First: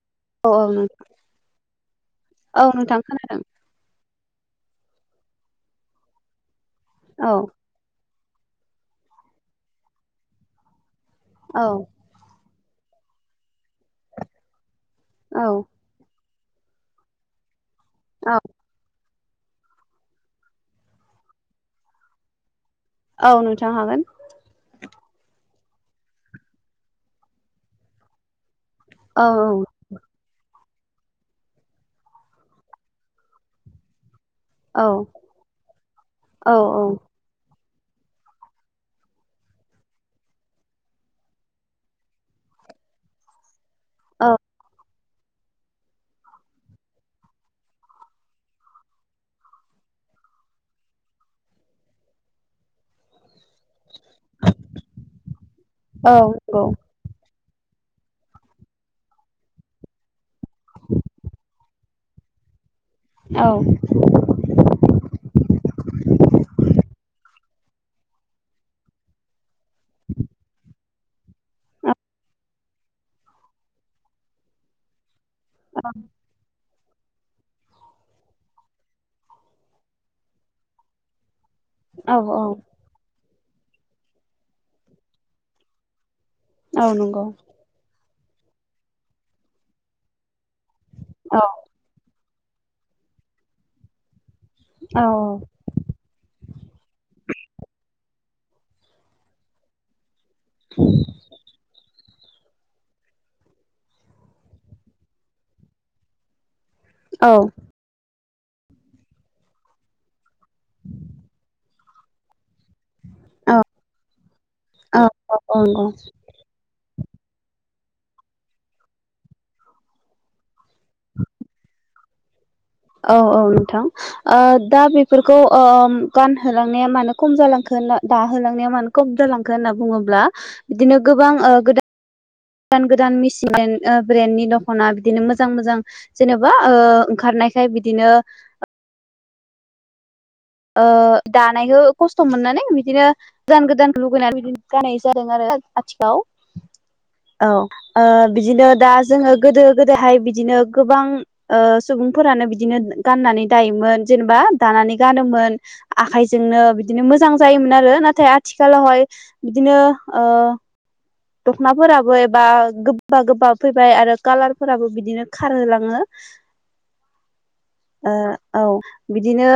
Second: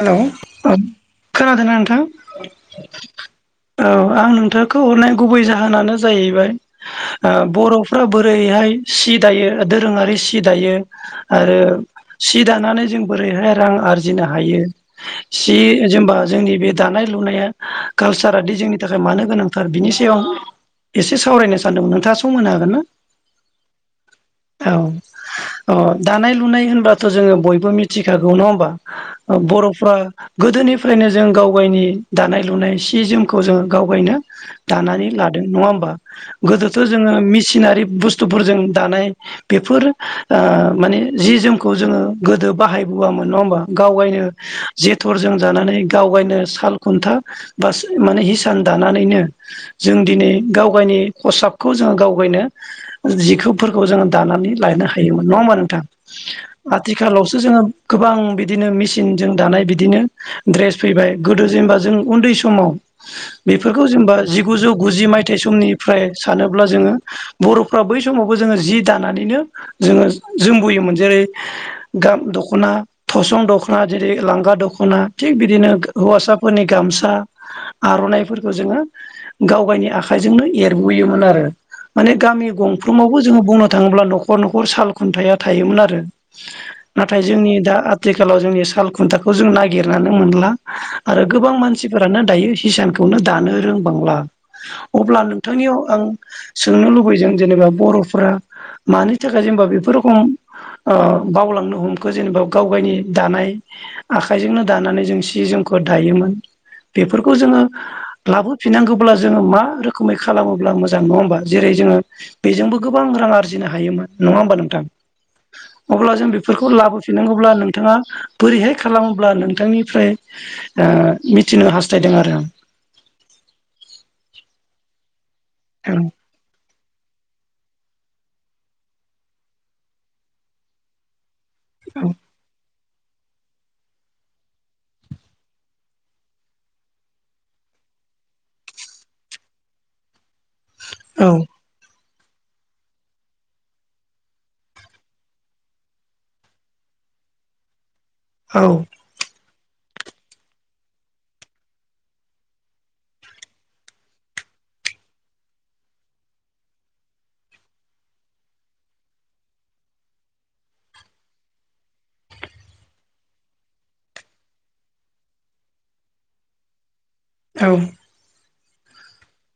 हेल' औ खोनादोंना नोंथां औ नोंथां खोनादों औ आं नों थांखौ हरनाय गुबै जाहोनानो जाहैबाय औ ओ बर'फ्रा बो बोरैहाय सि दायो दोरोंङारि सि दायो आरो औ सि दानानै जों बोरैहाय रां आरजिनो हायो सि औ जेनेबा जोंनि बे दानाय लुनाया औ कालसारादि जोंनि थाखाय मानो गोनांथार बिनि सायाव आं एसे सावरायनो सानदों नोंथांङा समनो हागोन ना औ नोंथां हागोन औ अ दानाय लुनाय होनबाथ जोंङो बयबो मिथिखागौ नंङा होमबा औ बरफ्रा गोदोनि फ्रायनो जों गाव गावनि दानाय लुनाय सि जोमखौ जों गाव गायनो औ दानानै लादों नङा होमबा गोदोथ जोंङो मिसिनारि बुस्थुफोरजों दानाय बेफोर ओ माने जि जोमखौ जोंङो गोदो बाहाय बोआमोन नंङा होमबा गाव गायनो औ जित र जों जानानै गाव गायनो साल खुन्था बा माने हिसान दानानैनो जों दिनै गाव गावनि खसाबखौ जोंङो गाव गायनो जिखौ फोरखौ जोंङो दानानै लायनो हायोमोन नंङा होनबा नोंथां औ आथिखालाव जोंङो गोबां बिदिनो मेसिनजों दानाय बिदिनो द्रेस फैबाय गोदो जेनेबा जों उन्दै समाव बेफोरखौ जेनबा जिगुजौ गुजि मायथाइ समनिफ्राय सानोब्ला जोंङो बर'फ्रा बै समावबो जोंङो जि दानानैनो जोंङो जोमबोयोमोन जेरै गाम दखना थसं दखना जेरै लांगा दखना थिग बिदिनो हौवासाफोरनि गामसा आरनाइफोरखौ जोंङो गाव गावनि आखाइजोंनो एरबोयोमोन आरो माने औ गामि गंफ्रोमावबो जोंङो बुंनो थाङोब्ला नखर नखर साल खुन्थाया थायोमोन आरो औ नाथाय नंगौ जोंनि दा आथिखालाव जोंनि साल खुन्थाखौ जों नागिरनानै मोनला आरो औ गोबां मानसिफोरानो दायो हिसानखौनो दानो रोंबांला औ अब्ला नोंथांनियाव आं सोंनो लुबैदों जेनेबा बरफोरा मानि थाखाय जेनेबा बेफोर रोखम ओ बावलांनो हम जोंखौ जेनेबा गाव गायनि दानाय आखाइजोंनो दानानै जों सि जोमखौ दायोमोन औ बेफोरखौ जोंङो लाबोफिननांगौब्ला जोंङो मा रोखोमै खालामोब्ला मोजां नंङा होमबा जेरै जोंङो बेजोंबो गोबां रां नंगौ आरजिनो हायोमोन नंङा होमबा नोंथां औ औ नंगौ अब्ला जों बेफोरखौ लाबोफिननांगौब्ला नोंथांङा बोरैहाय खालामोब्ला नोंथांनिफ्राय ओ मिथिनो हास्थायदों आरो आं औ औ नोंथां ओ दा बेफोरखौ ओ आं गानहोलांनाया मानो खम जालांखो होन दाहोलांनाया मानो खम जालांखो होनना बुंङोब्ला बिदिनो गोबां ओ गोदान गोदान गोदान मिसिन ओ ब्रेन्डनि दख'ना बिदिनो मोजां मोजां जेन'बा ओ ओंखारनायखाय बिदिनो ओ औ दानायखौ खस्थ मोननानै बिदिनो गोदान गोदान लुगैनानै बिदि गानाय जादों आरो आथिखालाव औ ओ बिदिनो दा जोंङो गोदो गोदायहाय बिदिनो गोबां ओ सुबुंफोरानो बिदिनो गाननानै दायोमोन जेनेबा दानानानै गानोमो मोन आखाइजोंनो बिदिनो मोजां जायोमोन आरो नाथाय आथिखालावहाय बिदिनो ओ ओ दखनाफोराबो एबा गोबा गोबा फैबाय आरो कालारफोराबो बिदिनो खारहोलाङो [inaudible] औ ओ औ बिदिनो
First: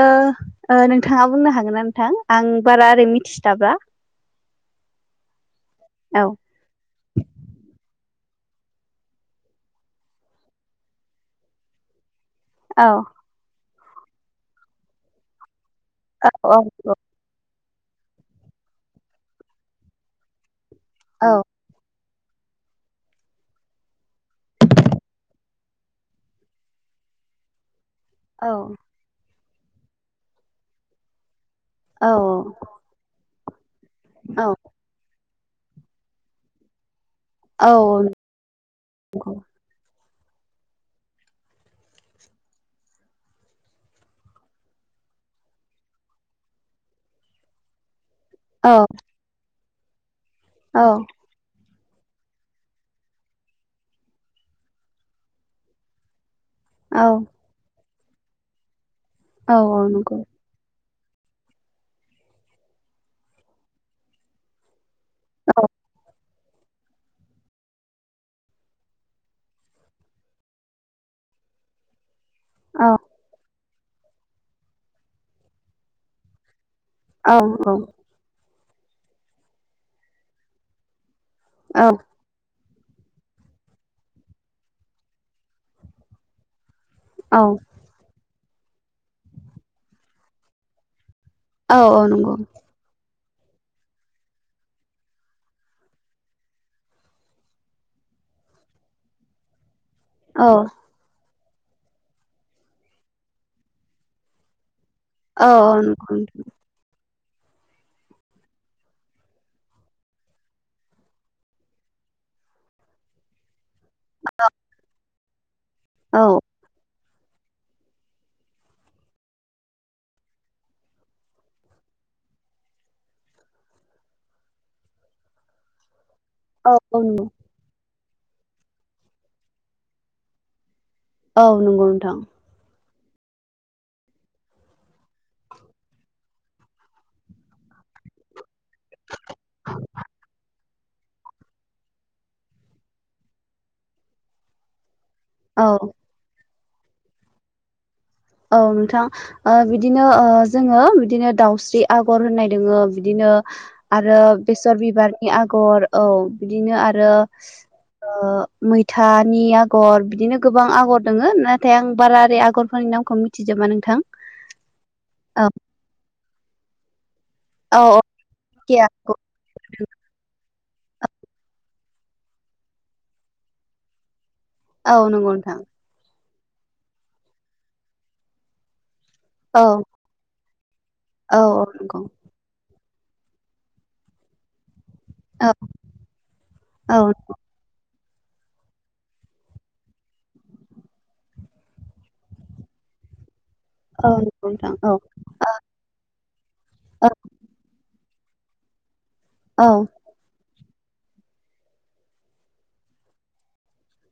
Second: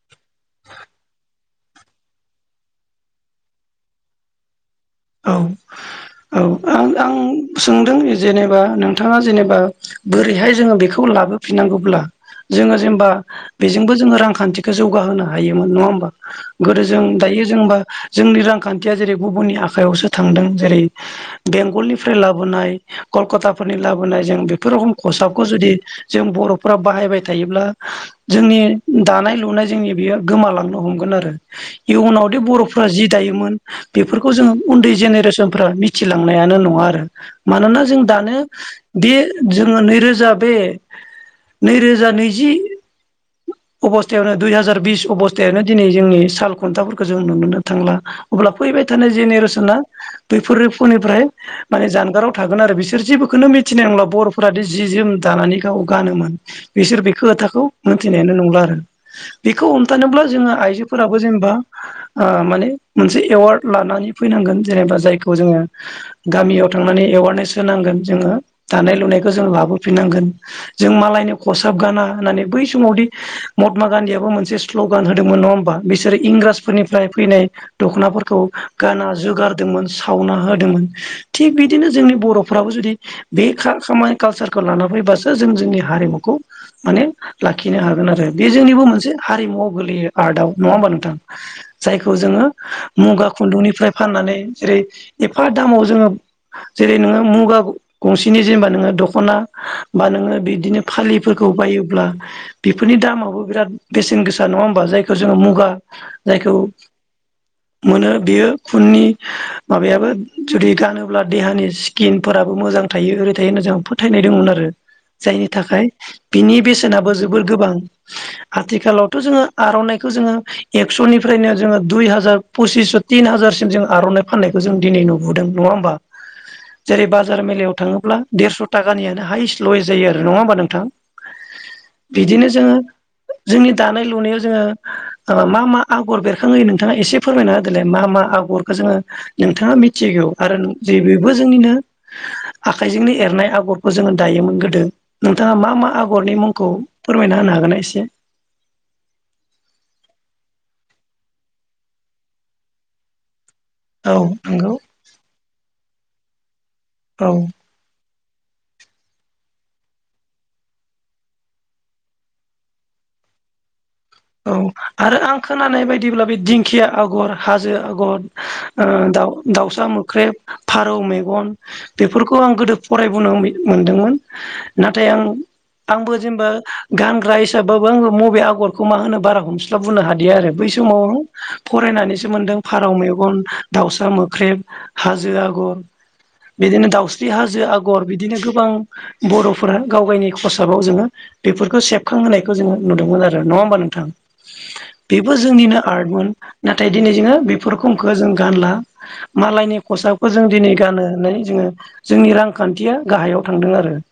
ओ नोंथांङा बुंनो हागोनना नोंथां आं बारा ओरै मिथिस्लाबा औ औ आं आं सोंदों जों जेनेबा नोंथांङा जेनेबा बोरैहाय जोंङो बेखौ लाबोफिननांगौब्ला जोंङो औ जेनेबा बेजोंबो जोंङो रांखान्थिखौ जौगाहोनो हायो नङा होमबा औ गोदो जों दायो जोंबा जोंनि रांखान्थिया जेरै गुबुननि आख आखायावसो थांदों जेरै बेंगलनि फ्राय लाबोनाय कलकाताफोरनि लाबोनाय जों बेफोर रखम खसाबखौ जुदि जों बर'फोरा बाहाय बाहायबाय थायोब्ला जोंनि दानाय लुनाय जोंनि बेयो गोमालांनो हमगोन आरो। इयुनावदि बर'फ्रा जि दायोमोन बेफोरखौ जोङो उन्दै जेनेरेसनफ्रा मिथिलांनायानो नङा आरो। मानोना जों दानो गे जोङो नैरोज रोजा बे नै रोजा नैजि अबस्थायावनो दुइ हाजार बिस अबस्थायावनो दिनै जोंनि साल खुन्थाफोरखौ जों नुनोनो थांला। अब्ला फैबाय थानाय जेनेरेसना बैफोर रिफुनिफ्राय माने जानगाराव थागोन आरो बिसोर जेबोखौनो मिथिनाय नंला बर'फोरााद जि जोम दानानै गाव गानोमोन। बिसोर बेखौ खोथाखौ मोनथिनायानो नंला आरो बेखौ हमथानोब्ला जोङो आइजो फोराबो जेनेबा माने मोनसे एवार्ड लानानै फैनांगोन जेनेबा जायखौ जोङो गामियाव थांनानै एवारनेस होनांगोन जोङो दानाय लुनायखौ जोङो लाबोफिननांगोन जों मालाय माने खसाब गाना होननानै बै समावदि महात्मा गान्धीयाबबो मोनसे स्ल'गान होदोंमोन नङ होमबा बिसोर‌ इंराज फोरनिफ्राय फैनाय दख'नाफोरखौ गाना जुगारदोंमोन सावना होदोंमोन। थिग बिदिनो जोंनि बर' फोराबो जुदि बे खा-खामानि कालसारखौ लाना फैबासो जों जोंनि हारिमुखौ माने लाखिनो हागोन आरो बे जोंनिबो मोनसे हारिमुवआव गोलैयो आर्टआव नङा होमबा नोंथां। जायखौ जोङो मुगा खुन्दुंनिफ्राय फाननानै जेरै एफा दामाव जोङो जेरै नोङो मुगा गंसेनि जेनेबा नोङो दख'ना बा नोङो बिदिनो फालि फोरखौ बायोब्ला बेफोरनि दामाबो‌ बिराद बेसेन गोसा नङा ओमबा जाय खौ जोङो मुगा जायखौ मोनो। बेयो खुननि माबायाबो जुदि गानोब्ला देहानि स्किनफोराबो मोजां थायो। मोजाय थायो होनना जोंहाबो फोथायनाय दमोन आरो जायनि थाखाय बिनि बेसेना जोबोर गोबांआथिखालावथ' जोङो‌ आरन्नायखो जोङो एकस निफ्रायनो जोङो दुय हाजार पसिस तिन हाजारसिम जों आर'नाइ फाननायखौ जों दिनै नुबोदों नङा होमबा जेरै बाजार मेलायाव थाङोब ब्ला देरस' थाखाानिय हायेस लयेस्ट जायो आरो नङा होमबा नोंथां। औ नंगौ नोंथां। बिदिनो जोङो जोंनि दानाय लुनायाव जोङो ओ मा मा आगर बेरखाङो नोंथाङा एसे फोरमायना होदो। देलाय मा मा आगरखौ जोङो नोंथाङा मिथिगौ आरो जे बेबो जोंनिनो आखाइजोंनो एरनाय आगरखौ जोङो दायोमोन गोदो। नोंथाङा औ मा मा आगरनि मुंखौ फोरमायना होनो हागोन ना एसे औ नोंथां बिदिनो जोङो बिदिनो दाउस्रि आगर होननाय दोङो बिदिनो औ आरो नंगौ बेसर बिबारनि आगर औ बिदिनो आरो। औ ओ मैथानि आगर बिदिनो गोबां आगर दङ नाथाय आं बारा ओरै आगरफोरनि नाम खौ मिथिजोबा नोंथां औ आरो आं औ खोनानाय बायदिब्ला बे दिंखिया आगर हाजो औ आगर आगर दाउ दाउसा मोख्रेब फारौ मेगन बेफोरखौ आं गोदो फरायबोनो मोनदोंमोन। औ नाथाय आं नंगौ नोंथां आंबो जेनेबा गानग्रा हिसाबाबो आं बबे आगरखौ मा होनोब बारा औ हमस्लाबबोनो हादि आरो बै समाव औ नंगौ फरायनानैसो मोनदों। फारौ मेगन दाउसा मोख्रेब। हाजो औ आगर बिदिनो औ दाउस्रि हाजो आगर। आगर बिदिनो गोबां बर'फोरा गाव गायनि खसाबाव जोङो बेफोरखौ सेबखांहोनायखौ जोङो नुदोंमोन आरो। नङा होमबा नोंथां औ नंगौ नोंथां औ बेबो जोंनिनो आर्टमोन नाथाय औ दिनै जोङो बेफोर खमखौ जों गानला औ मालायनि खसाबखौ जों दिनै गान [unintelligible] होननानै जोङो जोंनि रांखान्थिया गाहायाव थांदों आरो ।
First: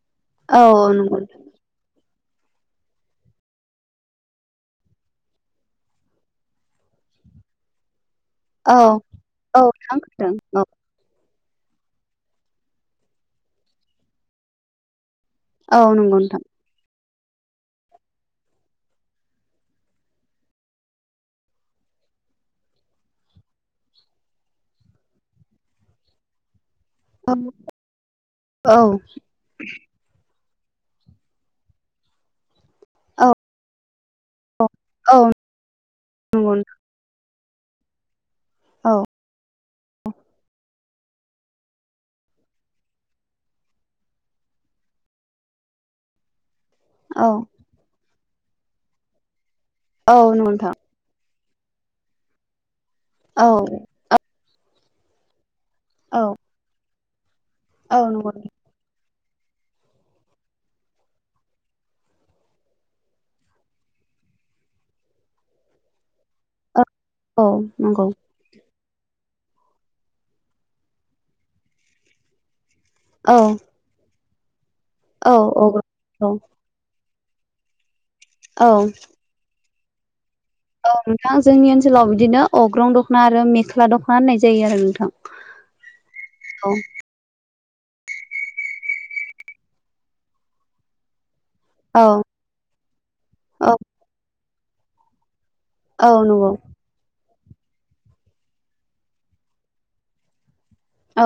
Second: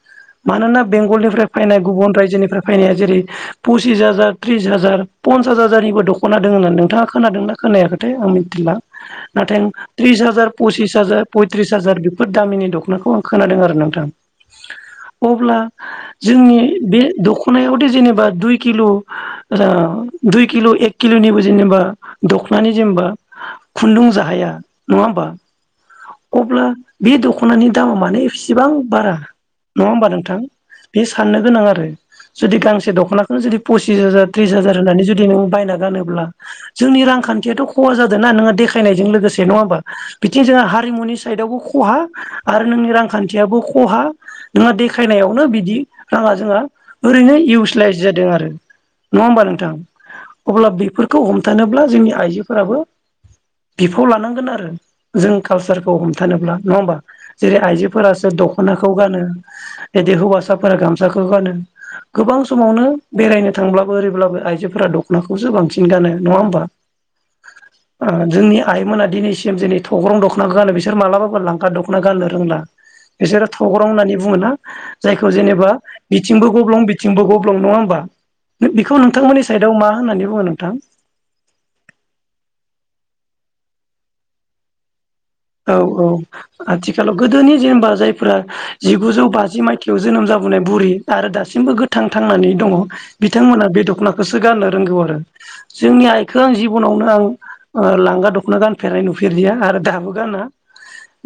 औ मानोना नंगौ बेंगलनिफ्राय फैनाय गुबुन रायजोनिफ्राय फैनाया जेरै पसिस हाजार त्रिस हाजार पन्सास हाजारनिबो दख'ना द होननानै नोंथाङा खोनादोंना खोनायाखै? नाथाय आं मिथिला औ नाथाय औ नोंथां त्रिस हाजार खोनादों औ फसिस हाजार पयथ्रिस हाजार बेफोर दामिनि दख'नाखौ आं खोनादों आरो नोंथां । अब्ला औ नंगौ नोंथां जोंनि बे दख'नायावथ' जेनेबा दुइ किल' दुइ किल' एक किल'निबो जेनेबा दख'नानि जेनेबा खुन्दुं जाहाय नङा होमबा अब्ला बे औ दख'नानि दामा मानोे इसेबां औ बारा नङा होमबा नोंथां? बे साननो गोनां आरो जुदि गांसे दख'नाखौनो जुदि पसिस हाजार त्रिस हाजार औ जुदि होननानै बायना गानोब्ला नंगौ जोंनि रांखान्थि आथ खहा जादों ना औ देखनायजों लोगोसे नङा हबा बिथिं जोहा हारिमुनि साइदावबो खहा आरो नोंनि रांखान्थियाबो खहा नोंहा देखायनायावनो बिदि राङा जोंहा औ ओरैनो इउसलाइस जादों आरो नङा होमबा नोंथां? औ नंगौ अब्ला नोंथां बेफोरखौ हम थानोब्ला जोंनि आइजोफोराबो औ बिफाव लानांगोन आरो जों कालसारखौ औ हमथानोब्ला नङा होमबा? जेरै औ आइजोफोरासो नंगौ दख'नाखौ गानो बिदि हौवासाफोरा गामसाखौ गानो गोबां समावनो बेरायनो थांब्लाबो ओरैब्लाबो आइजोफोरा दख'नाखौसो बांसिन गानो नङा होमबा? औ नंगौ । दायोमोना दिनैसिम दिनै थग्रं दख'नाखौ गानो बिसोर मालाबाबो लांखा दखना गाननो रोंला । औ बिसोरो थग्रं होननानै बुङोना जायखौ जेनेबा औ बिथिंबो गब्लं बि थिंबो गब्लं नङा होमबा औ बेखौ नोंथांमोननि साइडआव मा होननानै बुङो? नोंथां? औ नोंथां जोंनि ओनसोलाव बिदिनो अग्रं दख'ना आरो मेख्ला दख'ना होननाय जायो आरो नोंथां । औ औ आथिखालाव गोदोनि जबा जायफोरा जिगुजौ बाजि मायथयाव जोनोम जाबोनाय बुरि आरो द दासिमबो गोथां औ थांनानै दङ बिथांमोना औ बे दख'नाखौसो गाननो रोंगौ आरो जोंनि औ आइखौ नंगौ आं जिबनावनो आं लांगा दखना गानफेरनाय नुफेरजया आरो दाहाबो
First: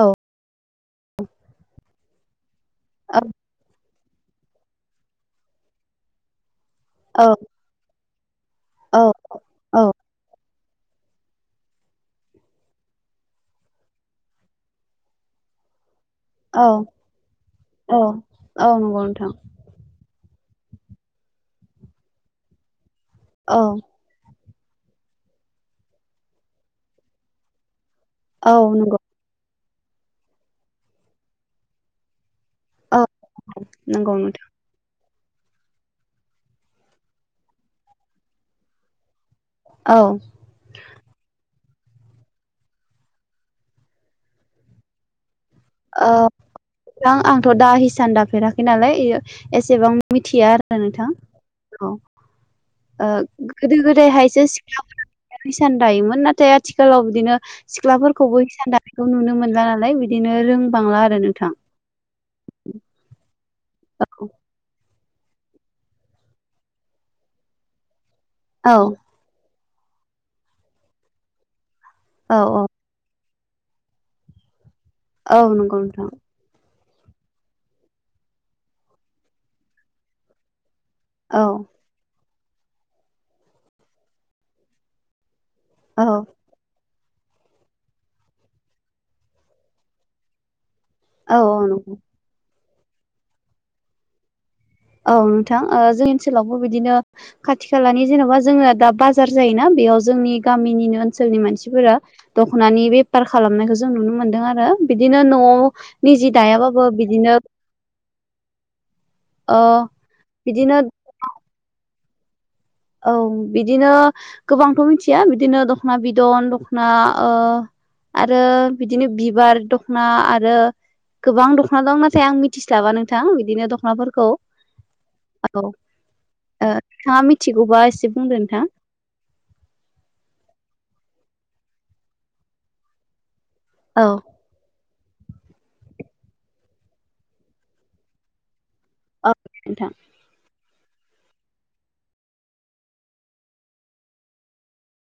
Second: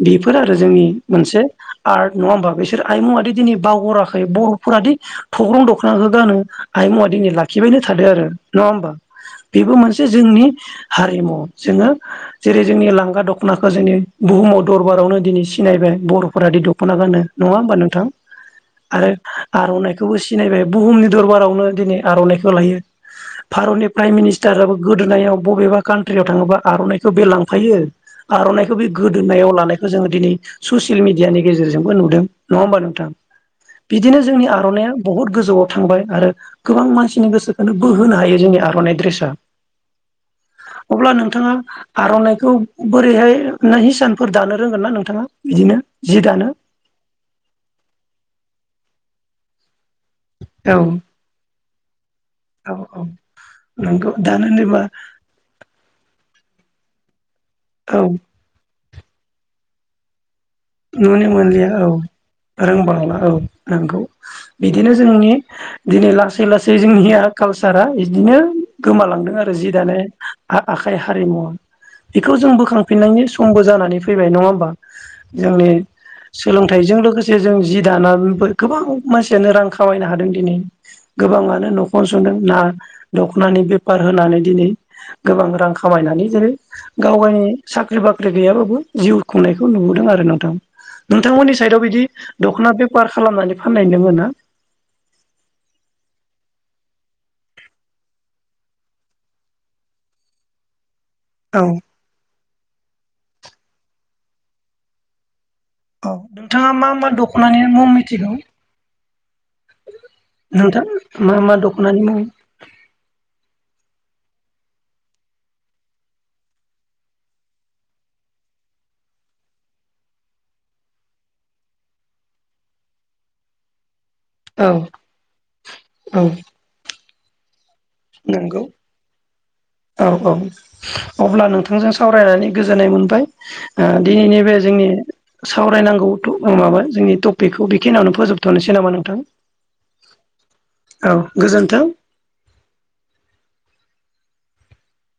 औ आरो जोंनि मोनसे आर्ट नङा हानबा? बिसोर औ आइमुआादि दिनै बावगराखै बर'फोराादि थग्रं दखनाखौ गानो आइ मुवा औ दिनै लाखिबायनो थादों आरो नङा होमबा बेबो औ मोनसे जोंनि हारिमु जोङो जेरै जोंनि लांगा दख'नाखौ गो जोंनि बुहुमाव दरबारावनो दिनै सिनायबाय बर'फोरााद औ दख'ना गानो नङा होमबा औ नोंथां नंगौ आरो नोंथां आर'नाइखौबो सिनायबाय बुहुमनि दरबारावनो दिनै आर'नाइखौ लायो औ भारतनि प्राइम मिनिस्टार सटाराबो गोदोनायाव बबेबा कान्ट्रियाव थाङोबा आर'नाइखौ बे लांफायो औ आर'नाखौ बे नंगौ गोदोननायाव लानायखौ जोङो दिनै ससियेल मिडियानि गेजेरजोंबो नुदों । नङा होमबा औ नोंथां नंगौ बिदिनो जोंनि नोंथां आर'नाइया बहुत गोजौआव थांबाय आरो गोबां मानसिनि गोसोखौनो बोहोनो हायो जोंनि आर'नाइ ड्रेसा औ अब्ला नोंथाङा आर'नाइखौ बोरैहाय नों हिसानफोर दानो रोंगोन ना नोंथांङा? औ आंथ' दा हिसान दाफेराखै नालाय एसेबां मिथिया औ आरो नोंथां औ औ गोदो नंगौ गोदायहायसो दानो होनोबा सिख्लाफोराैसान दायोमोन नाथाय आथिखालाव बिदिनो औ सिख्लाफोरखौबो हिसान दानायखौ नुनो मोनला नालाय बिदिनो रोंबांला आरो नुनो नोंथां मोनलिया औ रोंबांला औ नंगौ औ बिदिनो जोंनि दिनै लासै लासै जोंनिया कालसारा बिदिनो औ गोमालांदों आरो जि दानाय आखाइ हारिमुवा । बेखौ औ जों औ बोखांफिननायनि समबो जानानै फैबाय नंङा होमबा औ जोंनि नंगौ नोंथां सोलों थाइजों लोगोसे जों जि दानानै गोबां मानसियानो रां खामायनो हादों दिनै औ गोबांङानो न'खर संदों ना दख'नानि बेफार होनानै दिनै गोबां रां औ खामायनानै जेरै गाव गावनि साख्रि बाख्रि गैयाबाबो जिउ खुंनायखौ नुबोदों आरो नोंथां औ नोंथांमोननि साइदआव नंगौ बिदि दख'ना बेफार खालामनानै फाननाय दोंङोना औ नोंथां जोंनि ओनसोलावबो बिदिनो खाथि खालानि जेन'बा जोंङो दा बाजार जायोना बेयाव जोंनि गामिनिनो ओनसोलनि औ मानसिफोरा दख'नानि बेफार खालामनायखौ जों नुनो मोनदों आरो बिदिनो न'आव औ निजि नोंथांङा दायाबाबो मा मा बिदिनो दख'नानि मुं मिथिगौ ओ बिदिनो नोंथां मा मा दख'नानि मुं औ बिदिनो गोबांथ' मिथिया बिदिनो दख'ना बिदन दख'ना आरो बिदिनो बिबार दख'ना आरो गोबां दख'ना दं नाथाय आं मिथिस्लाबा नोंथां बिदिनो दख'नाफोरखौ औ औ औ नोंथां नोंथाङा आं मिथिगौ बा एसे बुंदो नंगौ औ औ अब्ला नोंथांजों सावरायनानै गोजोननाय मोनबाय औ दिनैनि बे जोंनि सावरायनांगौ माबा जोंनि टपिकखौ बेखिनियावनो फोजोबथ'नोसै नामा नोंथां नोंथां औ गोजोन्थों